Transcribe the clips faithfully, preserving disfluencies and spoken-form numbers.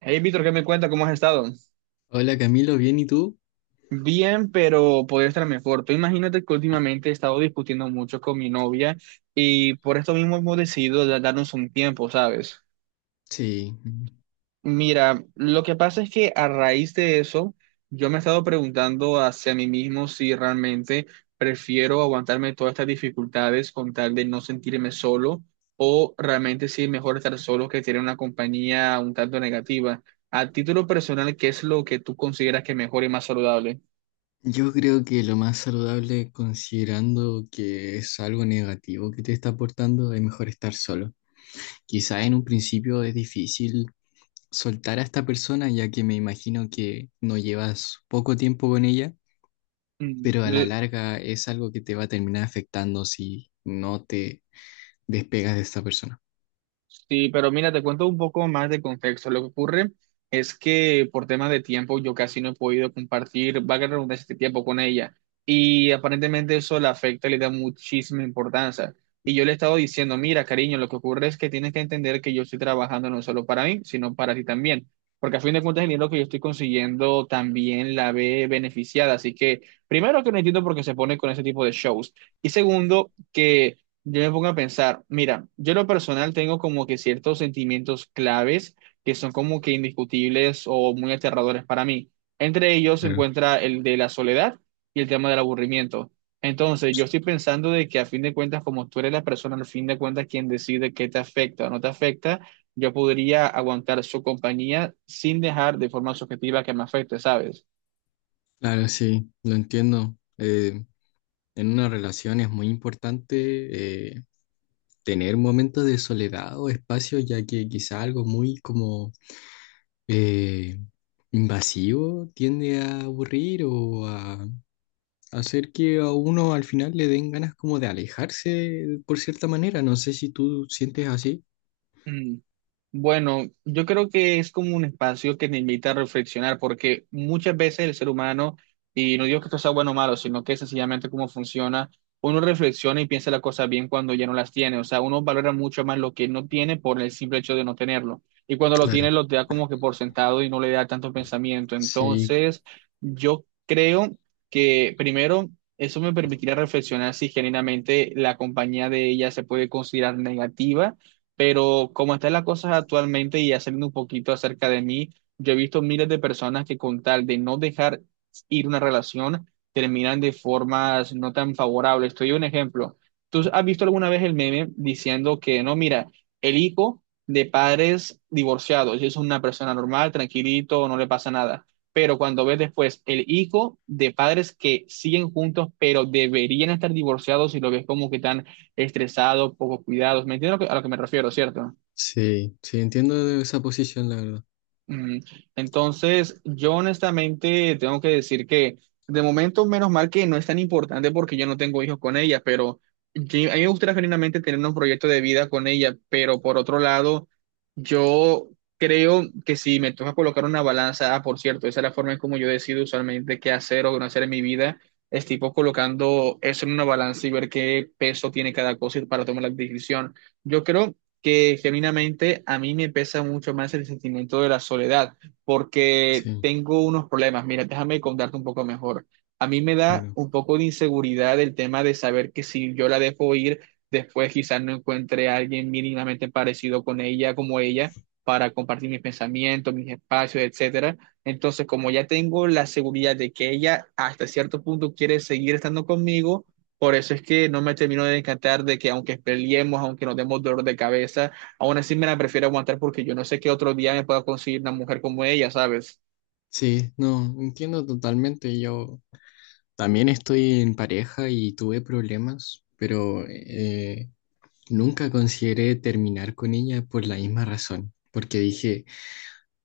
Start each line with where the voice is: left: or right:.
right: Hey, Víctor, ¿qué me cuenta? ¿Cómo has estado?
left: Hola Camilo, ¿bien y tú?
right: Bien, pero podría estar mejor. Tú imagínate que últimamente he estado discutiendo mucho con mi novia y por esto mismo hemos decidido da- darnos un tiempo, ¿sabes?
left: Sí,
right: Mira, lo que pasa es que a raíz de eso, yo me he estado preguntando hacia mí mismo si realmente prefiero aguantarme todas estas dificultades con tal de no sentirme solo o realmente si es mejor estar solo que tener una compañía un tanto negativa. A título personal, ¿qué es lo que tú consideras que es mejor y más saludable?
left: yo creo que lo más saludable, considerando que es algo negativo que te está aportando, es mejor estar solo. Quizá en un principio es difícil soltar a esta persona, ya que me imagino que no llevas poco tiempo con ella,
right: Mm.
left: pero a la
right: l-
left: larga es algo que te va a terminar afectando si no te despegas de esta persona.
right: Sí, pero mira, te cuento un poco más de contexto. Lo que ocurre es que por temas de tiempo yo casi no he podido compartir, va a ganar este tiempo con ella. Y aparentemente eso la afecta, le da muchísima importancia. Y yo le he estado diciendo, mira, cariño, lo que ocurre es que tienes que entender que yo estoy trabajando no solo para mí, sino para ti también. Porque a fin de cuentas el dinero que yo estoy consiguiendo también la ve beneficiada. Así que, primero que no entiendo por qué se pone con ese tipo de shows. Y segundo, que... yo me pongo a pensar, mira, yo en lo personal tengo como que ciertos sentimientos claves que son como que indiscutibles o muy aterradores para mí. Entre ellos se
left: Claro.
right: encuentra el de la soledad y el tema del aburrimiento. Entonces, yo estoy pensando de que a fin de cuentas, como tú eres la persona, al fin de cuentas, quien decide qué te afecta o no te afecta, yo podría aguantar su compañía sin dejar de forma subjetiva que me afecte, ¿sabes?
left: Claro, sí, lo entiendo. Eh, en una relación es muy importante. Eh, tener momentos de soledad o espacio, ya que quizá algo muy como eh, invasivo tiende a aburrir o a hacer que a uno al final le den ganas como de alejarse por cierta manera. No sé si tú sientes así.
right: Bueno, yo creo que es como un espacio que te invita a reflexionar, porque muchas veces el ser humano, y no digo que esto sea bueno o malo, sino que sencillamente cómo funciona, uno reflexiona y piensa las cosas bien cuando ya no las tiene. O sea, uno valora mucho más lo que no tiene por el simple hecho de no tenerlo. Y cuando lo
left: Claro,
right: tiene, lo da como que por sentado y no le da tanto pensamiento.
left: sí,
right: Entonces, yo creo que primero, eso me permitirá reflexionar si genuinamente la compañía de ella se puede considerar negativa pero como están las cosas actualmente y ya saliendo un poquito acerca de mí, yo he visto miles de personas que con tal de no dejar ir una relación, terminan de formas no tan favorables. Estoy un ejemplo. ¿Tú has visto alguna vez el meme diciendo que no, mira, el hijo de padres divorciados es una persona normal, tranquilito, no le pasa nada? Pero cuando ves después el hijo de padres que siguen juntos, pero deberían estar divorciados y lo ves como que tan estresado, poco cuidados. ¿Me entiendes a lo que, a lo que me refiero, cierto?
left: sí, sí, entiendo esa posición, la verdad.
right: Mm. Entonces, yo honestamente tengo que decir que de momento, menos mal que no es tan importante porque yo no tengo hijos con ella, pero yo- a mí me gustaría genuinamente tener un proyecto de vida con ella, pero por otro lado, yo creo que si me toca colocar una balanza, ah, por cierto, esa es la forma en como yo decido usualmente qué hacer o qué no hacer en mi vida, es tipo colocando eso en una balanza y ver qué peso tiene cada cosa y para tomar la decisión. Yo creo que genuinamente a mí me pesa mucho más el sentimiento de la soledad, porque
left: Sí,
right: tengo unos problemas. Mira, déjame contarte un poco mejor. A mí me da
left: bueno.
right: un poco de inseguridad el tema de saber que si yo la dejo ir, después quizás no encuentre a alguien mínimamente parecido con ella, como ella, para compartir mis pensamientos, mis espacios, etcétera. Entonces, como ya tengo la seguridad de que ella hasta cierto punto quiere seguir estando conmigo, por eso es que no me termino de encantar de que aunque peleemos, aunque nos demos dolor de cabeza, aún así me la prefiero aguantar porque yo no sé qué otro día me pueda conseguir una mujer como ella, ¿sabes?
left: Sí, no, entiendo totalmente. Yo también estoy en pareja y tuve problemas, pero eh, nunca consideré terminar con ella por la misma razón, porque dije,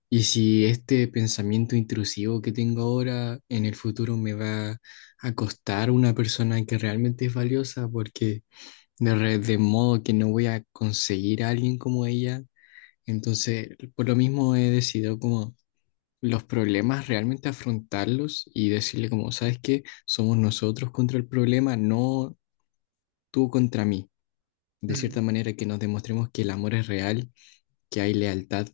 left: ¿y si este pensamiento intrusivo que tengo ahora en el futuro me va a costar una persona que realmente es valiosa? Porque de, re- de modo que no voy a conseguir a alguien como ella. Entonces, por lo mismo he decidido como los problemas realmente afrontarlos y decirle como, ¿sabes qué? Somos nosotros contra el problema, no tú contra mí, de
right: Mm,
left: cierta manera que nos demostremos que el amor es real, que hay lealtad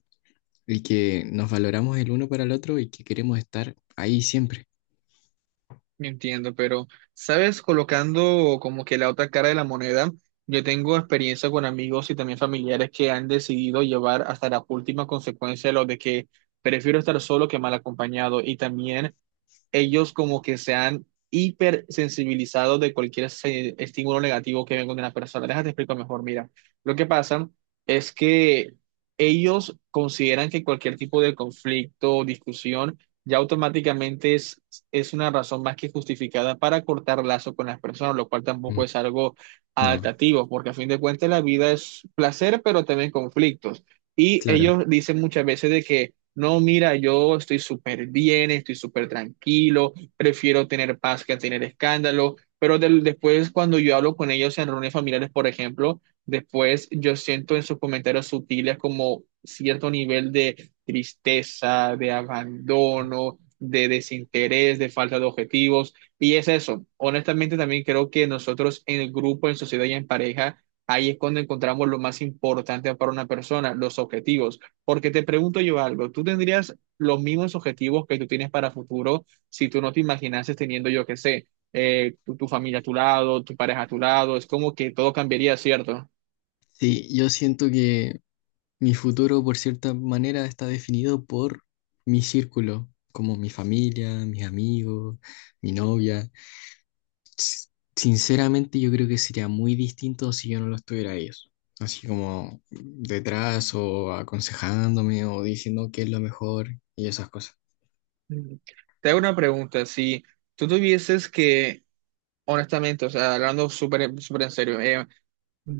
left: y que nos valoramos el uno para el otro y que queremos estar ahí siempre.
right: me entiendo, pero, ¿sabes? Colocando como que la otra cara de la moneda, yo tengo experiencia con amigos y también familiares que han decidido llevar hasta la última consecuencia lo de que prefiero estar solo que mal acompañado y también ellos como que se han hipersensibilizado de cualquier se- estímulo negativo que venga de una persona. Déjate explico mejor, mira. Lo que pasa es que ellos consideran que cualquier tipo de conflicto o discusión ya automáticamente es, es una razón más que justificada para cortar lazo con las personas, lo cual tampoco
left: Mm.
right: es algo
left: No,
right: adaptativo, porque a fin de cuentas la vida es placer, pero también conflictos. Y
left: claro.
right: ellos dicen muchas veces de que no, mira, yo estoy súper bien, estoy súper tranquilo, prefiero tener paz que tener escándalo, pero del- después cuando yo hablo con ellos en reuniones familiares, por ejemplo, después yo siento en sus comentarios sutiles como cierto nivel de tristeza, de abandono, de desinterés, de falta de objetivos, y es eso. Honestamente, también creo que nosotros en el grupo, en sociedad y en pareja, ahí es cuando encontramos lo más importante para una persona, los objetivos. Porque te pregunto yo algo, ¿tú tendrías los mismos objetivos que tú tienes para futuro si tú no te imaginases teniendo, yo qué sé, eh, tu, tu familia a tu lado, tu pareja a tu lado? Es como que todo cambiaría, ¿cierto?
left: Sí, yo siento que mi futuro, por cierta manera, está definido por mi círculo, como mi familia, mis amigos, mi novia. S- Sinceramente, yo creo que sería muy distinto si yo no los tuviera a ellos. Así como detrás o aconsejándome o diciendo qué es lo mejor y esas cosas.
right: Mm. Te hago una pregunta, si tú tuvieses que, honestamente, o sea, hablando súper súper en serio,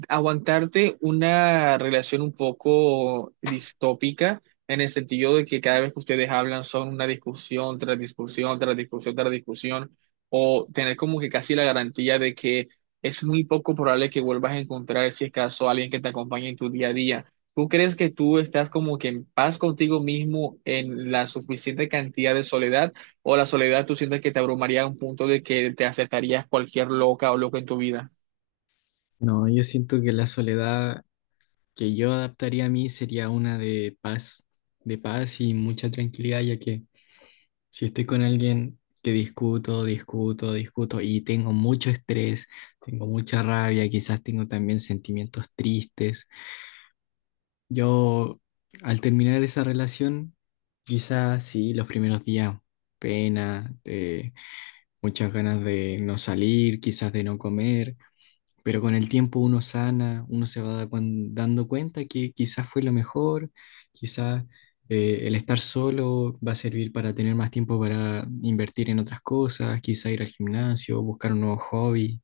right: aguantarte una relación un poco distópica en el sentido de que cada vez que ustedes hablan son una discusión tras discusión, tras discusión, tras discusión, o tener como que casi la garantía de que es muy poco probable que vuelvas a encontrar, si es caso, a alguien que te acompañe en tu día a día. ¿Tú crees que tú estás como que en paz contigo mismo en la suficiente cantidad de soledad o la soledad tú sientes que te abrumaría a un punto de que te aceptarías cualquier loca o loco en tu vida?
left: No, yo siento que la soledad que yo adaptaría a mí sería una de paz, de paz y mucha tranquilidad, ya que si estoy con alguien que discuto, discuto, discuto y tengo mucho estrés, tengo mucha rabia, quizás tengo también sentimientos tristes, yo al terminar esa relación, quizás sí, los primeros días, pena, eh, muchas ganas de no salir, quizás de no comer, pero con el tiempo uno sana, uno se va da- cuan- dando cuenta que quizás fue lo mejor, quizás eh, el estar solo va a servir para tener más tiempo para invertir en otras cosas, quizás ir al gimnasio, buscar un nuevo hobby.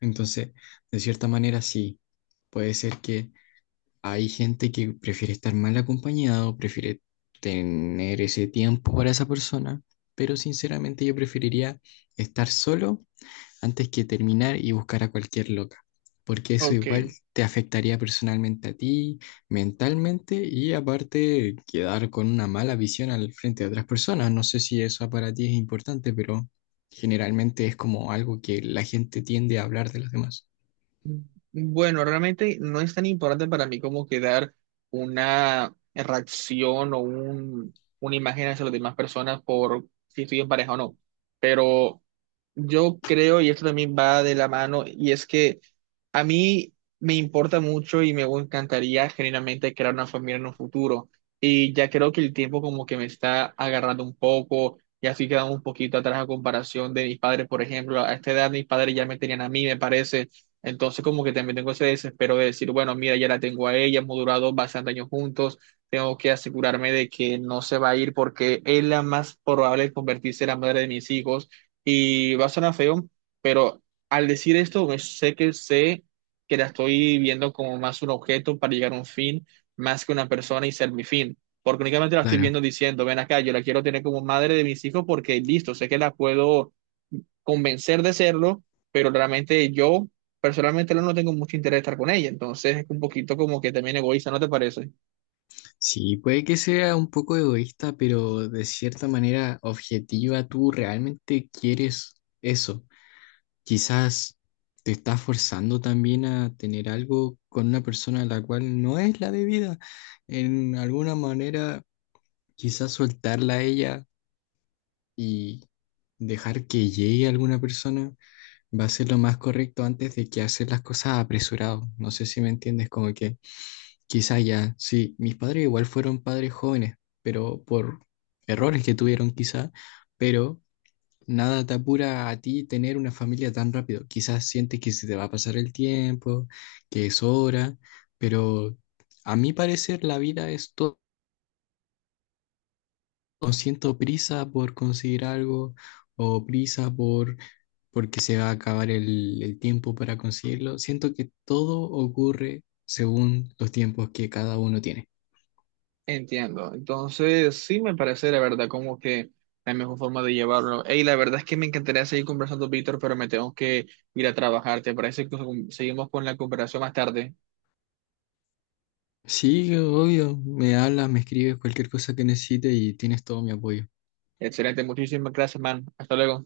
left: Entonces, de cierta manera sí, puede ser que hay gente que prefiere estar mal acompañado, prefiere tener ese tiempo para esa persona, pero sinceramente yo preferiría estar solo antes que terminar y buscar a cualquier loca, porque eso igual
right: Ok.
left: te afectaría personalmente a ti, mentalmente, y aparte quedar con una mala visión al frente de otras personas. No sé si eso para ti es importante, pero generalmente es como algo que la gente tiende a hablar de los demás.
right: Bueno, realmente no es tan importante para mí como quedar una reacción o un, una imagen hacia las demás personas por si estoy en pareja o no. Pero yo creo, y esto también va de la mano, y es que a mí me importa mucho y me encantaría genuinamente crear una familia en un futuro. Y ya creo que el tiempo como que me está agarrando un poco, y así quedando un poquito atrás a comparación de mis padres, por ejemplo. A esta edad mis padres ya me tenían a mí, me parece. Entonces como que también tengo ese desespero de decir, bueno, mira, ya la tengo a ella, hemos durado bastantes años juntos, tengo que asegurarme de que no se va a ir porque es la más probable de convertirse en la madre de mis hijos y va a sonar feo, pero al decir esto, me- sé que sé que la estoy viendo como más un objeto para llegar a un fin, más que una persona y ser mi fin. Porque únicamente la estoy
left: Claro,
right: viendo diciendo, ven acá, yo la quiero tener como madre de mis hijos porque listo, sé que la puedo convencer de serlo, pero realmente yo personalmente no no tengo mucho interés de estar con ella. Entonces es un poquito como que también egoísta, ¿no te parece?
left: sí, puede que sea un poco egoísta, pero de cierta manera objetiva, tú realmente quieres eso. Quizás te estás forzando también a tener algo con una persona a la cual no es la debida. En alguna manera, quizás soltarla a ella y dejar que llegue alguna persona va a ser lo más correcto antes de que hacer las cosas apresurado. No sé si me entiendes, como que quizás ya, sí, mis padres igual fueron padres jóvenes, pero por errores que tuvieron quizás, pero nada te apura a ti tener una familia tan rápido. Quizás sientes que se te va a pasar el tiempo, que es hora, pero a mi parecer la vida es todo. No siento prisa por conseguir algo o prisa por porque se va a acabar el, el tiempo para conseguirlo. Siento que todo ocurre según los tiempos que cada uno tiene.
right: Entiendo. Entonces, sí me parece la verdad como que la mejor forma de llevarlo. Y la verdad es que me encantaría seguir conversando, Víctor, pero me tengo que ir a trabajar. ¿Te parece que seguimos con la conversación más tarde?
left: Sí, obvio, me hablas, me escribes cualquier cosa que necesites y tienes todo mi apoyo.
right: Excelente, muchísimas gracias, man. Hasta luego.